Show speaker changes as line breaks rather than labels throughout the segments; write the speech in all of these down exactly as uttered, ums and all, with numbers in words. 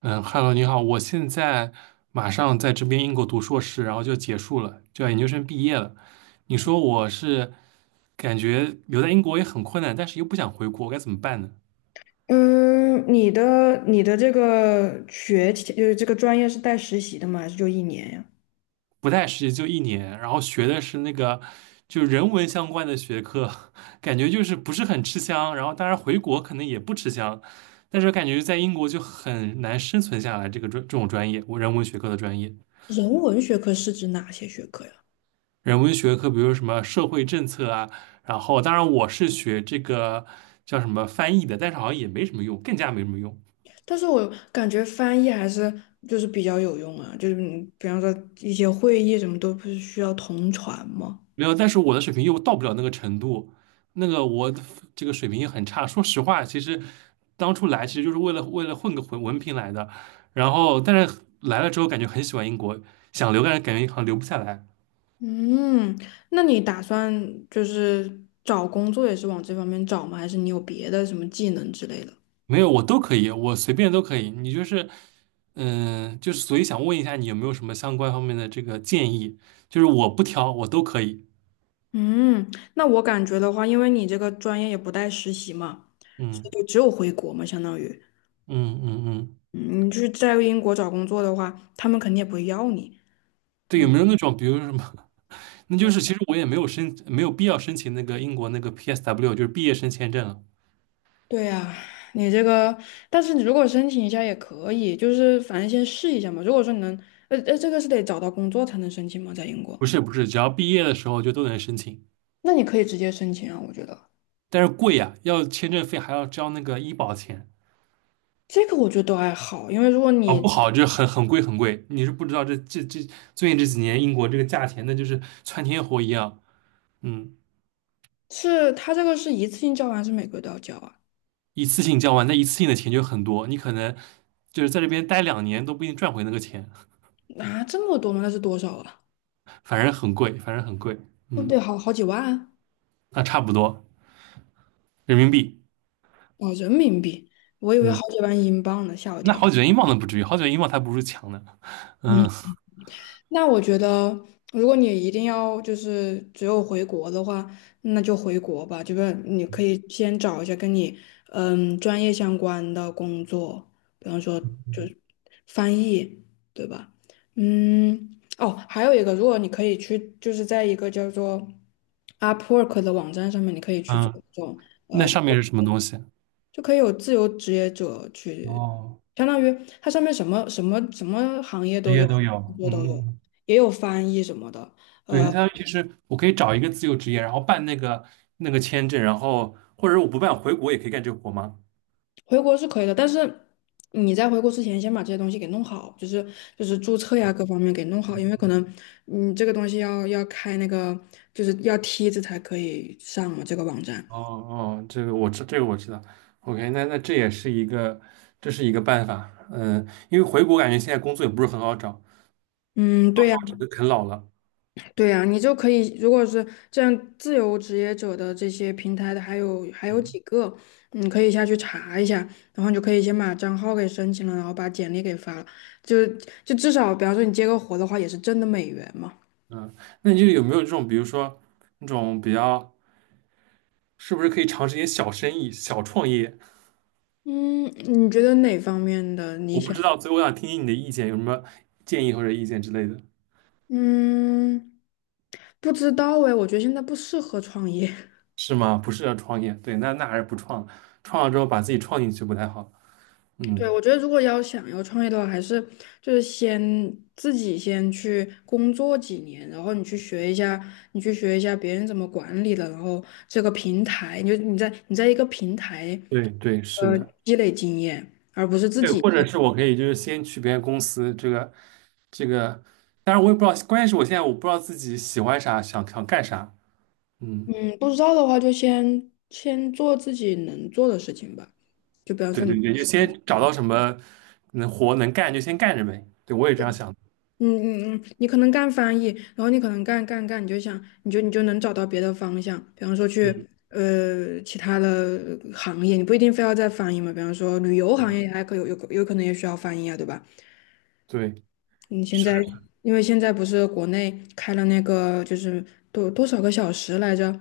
嗯，Hello，你好，我现在马上在这边英国读硕士，然后就结束了，就要研究生毕业了。你说我是感觉留在英国也很困难，但是又不想回国，该怎么办呢？
嗯，你的你的这个学期就是这个专业是带实习的吗？还是就一年呀？
不太实习就一年，然后学的是那个就人文相关的学科，感觉就是不是很吃香。然后当然回国可能也不吃香，但是感觉在英国就很难生存下来这个专这种专业，我人文学科的专业。
人文学科是指哪些学科呀？
人文学科，比如什么社会政策啊，然后当然我是学这个叫什么翻译的，但是好像也没什么用，更加没什么用。
但是我感觉翻译还是就是比较有用啊，就是你比方说一些会议什么都不是需要同传吗？
没有，但是我的水平又到不了那个程度，那个我的这个水平也很差。说实话，其实当初来其实就是为了为了混个文文凭来的，然后但是来了之后感觉很喜欢英国，想留但是感觉好像留不下来。
嗯，那你打算就是找工作也是往这方面找吗？还是你有别的什么技能之类的？
没有，我都可以，我随便都可以。你就是，嗯、就是所以想问一下，你有没有什么相关方面的这个建议？就是我不挑，我都可以。
嗯，那我感觉的话，因为你这个专业也不带实习嘛，所以
嗯
就只有回国嘛，相当于。
嗯嗯嗯，
嗯，你去在英国找工作的话，他们肯定也不会要你。
对，有
嗯，
没有那种，比如说什么？那就是其实我也没有申，没有必要申请那个英国那个 P S W，就是毕业生签证了。
对呀，你这个，但是你如果申请一下也可以，就是反正先试一下嘛。如果说你能，呃呃，这个是得找到工作才能申请吗？在英国，
不是不是，只要毕业的时候就都能申请，
那你可以直接申请啊，我觉得
但是贵呀、要签证费还要交那个医保钱。
这个我觉得都还好，因为如果
哦，
你
不好，就很很贵很贵。你是不知道这这这最近这几年英国这个价钱，那就是窜天猴一样。嗯。
是他这个是一次性交完，还是每个月都要交啊？
一次性交完，那一次性的钱就很多，你可能就是在这边待两年都不一定赚回那个钱，
啊，这么多吗？那是多少啊？
反正很贵，反正很贵。
对不得
嗯，
好好几万啊
那差不多人民币。
哦，人民币，我以为好
嗯，
几万英镑呢，吓我一
那
跳。
好几元英镑都不至于，好几元英镑它不是强的。嗯
那我觉得，如果你一定要就是只有回国的话，那就回国吧。就是你可以先找一下跟你嗯专业相关的工作，比方说就是翻译，对吧？嗯，哦，还有一个，如果你可以去，就是在一个叫做 Upwork 的网站上面，你可以去做
嗯，
这种。
那
呃。
上面是什么东西？
就可以有自由职业者去，
哦，
相当于它上面什么什么什么行业
职
都
业
有，
都有。
工作都
嗯嗯，
有，
嗯
也有翻译什么的。
对，那相当于其实我可以找一个自由职业，然后办那个那个签证，然后或者我不办回国也可以干这个活吗？
回国是可以的，但是你在回国之前先把这些东西给弄好，就是就是注册呀各方面给弄好，因为可能你这个东西要要开那个就是要梯子才可以上嘛，这个网站。
哦哦，这个我知，这个我知道。OK，那那这也是一个，这是一个办法。嗯，因为回国感觉现在工作也不是很好找，
嗯，
到
对
时
呀。
候整个啃老了。
对呀，你就可以，如果是这样自由职业者的这些平台的，还有还有
嗯
几个，你可以下去查一下，然后你就可以先把账号给申请了，然后把简历给发了，就就至少，比方说你接个活的话，也是挣的美元嘛。
嗯，那你就有没有这种，比如说那种比较，是不是可以尝试一些小生意、小创业？
嗯，你觉得哪方面的你
我不
想？
知道，所以我想听听你的意见，有什么建议或者意见之类的？
嗯，不知道哎，我觉得现在不适合创业。
是吗？不是要创业，对，那那还是不创了，创了之后把自己创进去不太好。
对，
嗯，
我觉得如果要想要创业的话，还是就是先自己先去工作几年，然后你去学一下，你去学一下别人怎么管理的，然后这个平台，你就你在你在一个平台，
对对，是
呃，
的。
积累经验，而不是自
对，
己
或者
先。
是我可以就是先去别人公司，这个这个，当然我也不知道，关键是我现在我不知道自己喜欢啥，想想干啥。嗯，
嗯，不知道的话就先先做自己能做的事情吧，就比方
对
说你。
对对，就先找到什么能活能干就先干着呗。对，我也这样想的。
嗯嗯嗯，你可能干翻译，然后你可能干干干，你就想，你就你就能找到别的方向，比方说去
嗯
呃其他的呃行业，你不一定非要在翻译嘛，比方说旅游行
嗯，
业还可有有有可能也需要翻译啊，对吧？
对，
你现
是
在
的，
因为现在不是国内开了那个就是多多少个小时来着，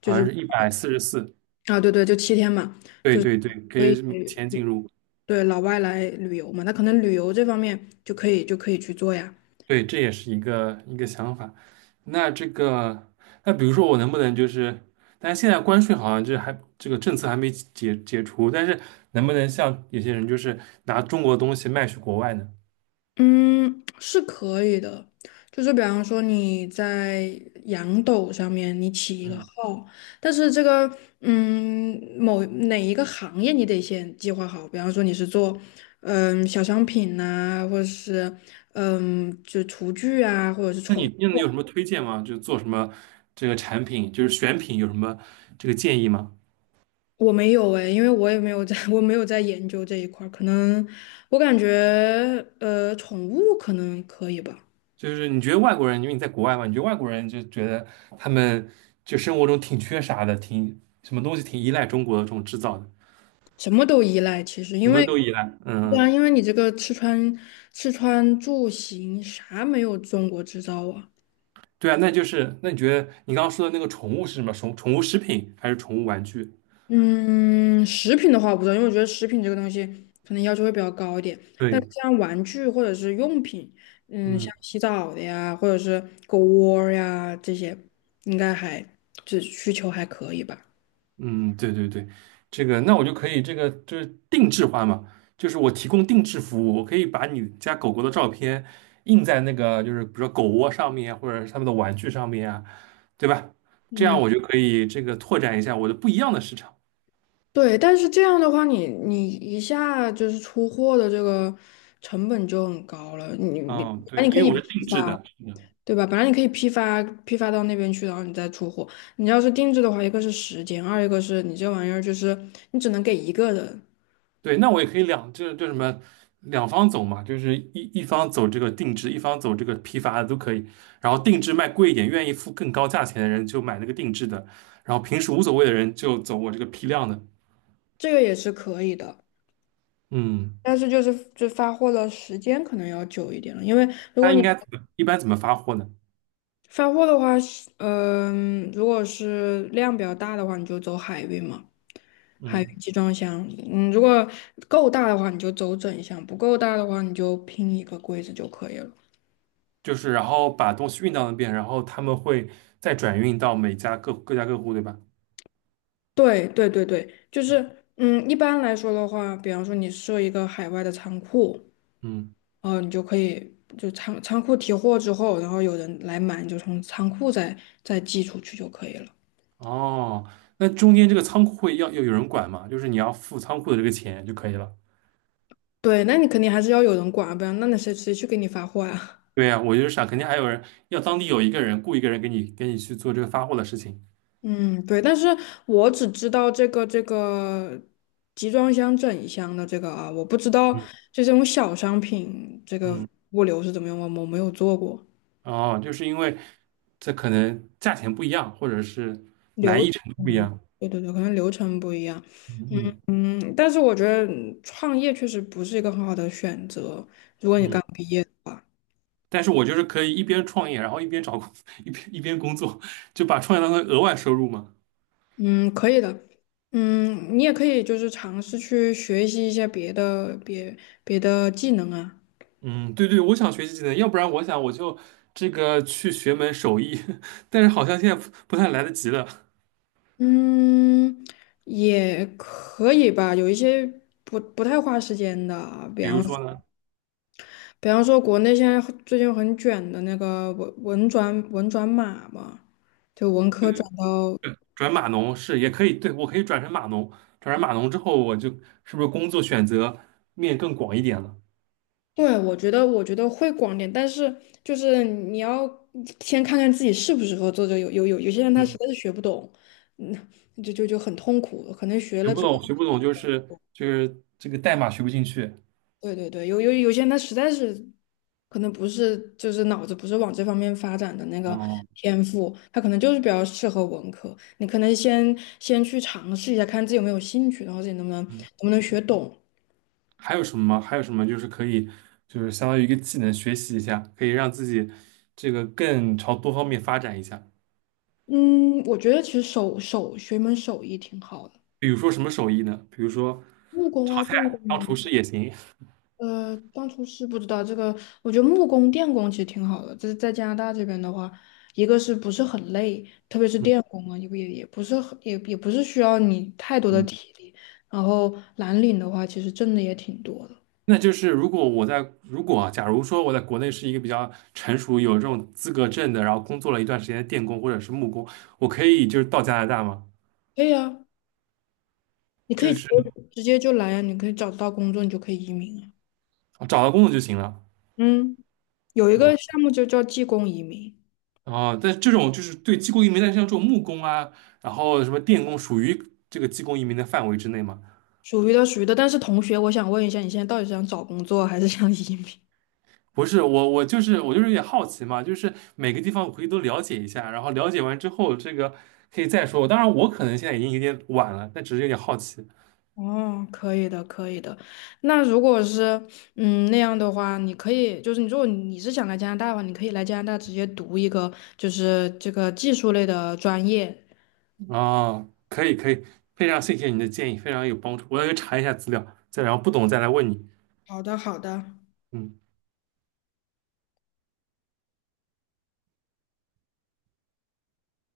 就
好像
是
是一百四十四。
啊对对，就七天嘛，
对对对，可
所以
以每天进入。
对老外来旅游嘛，那可能旅游这方面就可以就可以去做呀。
对，这也是一个一个想法。那这个，那比如说我能不能就是，但是现在关税好像就是还这个政策还没解解除，但是能不能像有些人就是拿中国的东西卖去国外呢？
嗯，是可以的，就是比方说你在羊斗上面你起一个
嗯。
号，但是这个嗯某哪一个行业你得先计划好，比方说你是做嗯小商品呐、或者是嗯就厨具啊，或者是
那你
宠。
那你有什么推荐吗？就做什么这个产品，就是选品有什么这个建议吗？
我没有哎，因为我也没有在，我没有在研究这一块儿，可能我感觉呃宠物可能可以吧。
就是你觉得外国人，因为你在国外嘛，你觉得外国人就觉得他们就生活中挺缺啥的，挺什么东西挺依赖中国的这种制造的，
什么都依赖，其实
什
因
么
为
都依赖。
对啊，
嗯
因为你这个吃穿吃穿住行啥没有中国制造啊。
对啊，那就是那你觉得你刚刚说的那个宠物是什么？宠宠物食品还是宠物玩具？
嗯，食品的话我不知道，因为我觉得食品这个东西可能要求会比较高一点。但是
对，
像玩具或者是用品，嗯，
嗯
像洗澡的呀，或者是狗窝儿呀这些，应该还这需求还可以吧。
嗯，对对对，这个那我就可以这个就是定制化嘛，就是我提供定制服务，我可以把你家狗狗的照片印在那个就是比如说狗窝上面或者是他们的玩具上面啊，对吧？这样
嗯。
我就可以这个拓展一下我的不一样的市场。
对，但是这样的话你，你一下就是出货的这个成本就很高了。你你本
嗯，
来
对，
你
因
可
为
以
我是
批
定制
发，
的。
对吧？本来你可以批发批发到那边去，然后你再出货。你要是定制的话，一个是时间，二一个是你这玩意儿就是你只能给一个人，
对，那我也可以两，就是就什么两方走嘛，就是一一方走这个定制，一方走这个批发的都可以。然后定制卖贵一点，愿意付更高价钱的人就买那个定制的，然后平时无所谓的人就走我这个批量的。
这个也是可以的。
嗯，
但是就是就发货的时间可能要久一点了，因为如果
那
你
应该怎么一般怎么发货呢？
发货的话，嗯、如果是量比较大的话，你就走海运嘛。还有
嗯，
集装箱嗯，如果够大的话，你就走整箱；不够大的话，你就拼一个柜子就可以了。
就是然后把东西运到那边，然后他们会再转运到每家各各家各户，对吧？
对对对对，就是嗯，一般来说的话，比方说你设一个海外的仓库，
嗯，
呃，你就可以就仓仓库提货之后，然后有人来买，你就从仓库再再寄出去就可以了。
哦，那中间这个仓库会要要有人管吗？就是你要付仓库的这个钱就可以了。
对，那你肯定还是要有人管啊，不然那那谁谁去给你发货啊？
对呀，我就是想，肯定还有人要当地有一个人雇一个人给你给你去做这个发货的事情。
嗯，对，但是我只知道这个这个集装箱整一箱的这个啊，我不知道
嗯，
就这种小商品这个
嗯，
物流是怎么样，我我没有做过，
哦，就是因为这可能价钱不一样，或者是
流可
不一
能
样。
对对对，可能流程不一样。
嗯嗯
嗯，但是我觉得嗯创业确实不是一个很好的选择，如果你刚
嗯。
毕业的话，
但是我就是可以一边创业，然后一边找工，一边一边工作，就把创业当成额外收入嘛。
嗯，可以的。嗯，你也可以就是尝试去学习一些别的别别的技能啊。
嗯，对对，我想学习技能，要不然我想我就这个去学门手艺，但是好像现在不不太来得及了。
嗯，也可以吧，有一些不不太花时间的，比
比如
方
说呢？
比方说国内现在很最近很卷的那个文文转文转码嘛，就文科转到，
转码农是也可以，对，我可以转成码农，转成码农之后，我就是不是工作选择面更广一点了？
对，我觉得我觉得会广点，但是就是你要先看看自己适不适合做这个，有有有有些人他实
嗯，
在是学不懂，那就就就很痛苦，可能学
学
了
不
之后。
懂，学不懂就是就是这个代码学不进去。
对对对，有有有些人他实在是可能不是就是脑子不是往这方面发展的那个
哦，
天赋，他可能就是比较适合文科。你可能先先去尝试一下，看自己有没有兴趣，然后自己能不能能
嗯，
不能学懂。
还有什么吗？还有什么就是可以就是相当于一个技能学习一下，可以让自己这个更朝多方面发展一下。
嗯，我觉得其实手手学一门手艺挺好的，
比如说什么手艺呢？比如说
木工
炒
啊、电工
菜，当厨师也行。
呃，当初是不知道这个，我觉得木工、电工其实挺好的。就是在加拿大这边的话，一个是不是很累，特别是
嗯
电工啊，也不也也不是很也也不是需要你太多的
嗯，
体力。然后蓝领的话，其实挣的也挺多的。
那就是如果我在如果啊假如说我在国内是一个比较成熟、有这种资格证的，然后工作了一段时间的电工或者是木工，我可以就是到加拿大吗？
可以啊，你可以
就
直
是
接直接就来啊，你可以找得到工作，你就可以移民啊。
找到工作就行了。
嗯，有一
啊
个项目就叫技工移民，
啊，但这种就是对技工移民，但是像这种木工啊，然后什么电工，属于这个技工移民的范围之内吗？
属于的属于的。但是同学，我想问一下，你现在到底是想找工作还是想移民？
不是，我我就是我就是有点好奇嘛，就是每个地方我可以都了解一下，然后了解完之后，这个可以再说。当然，我可能现在已经有点晚了，但只是有点好奇。
哦，可以的，可以的。那如果是嗯那样的话，你可以就是你如果你是想来加拿大的话，你可以来加拿大直接读一个就是这个技术类的专业。
哦，可以可以，非常谢谢你的建议，非常有帮助。我要去查一下资料，再然后不懂再来问你。
好的，好的。
嗯。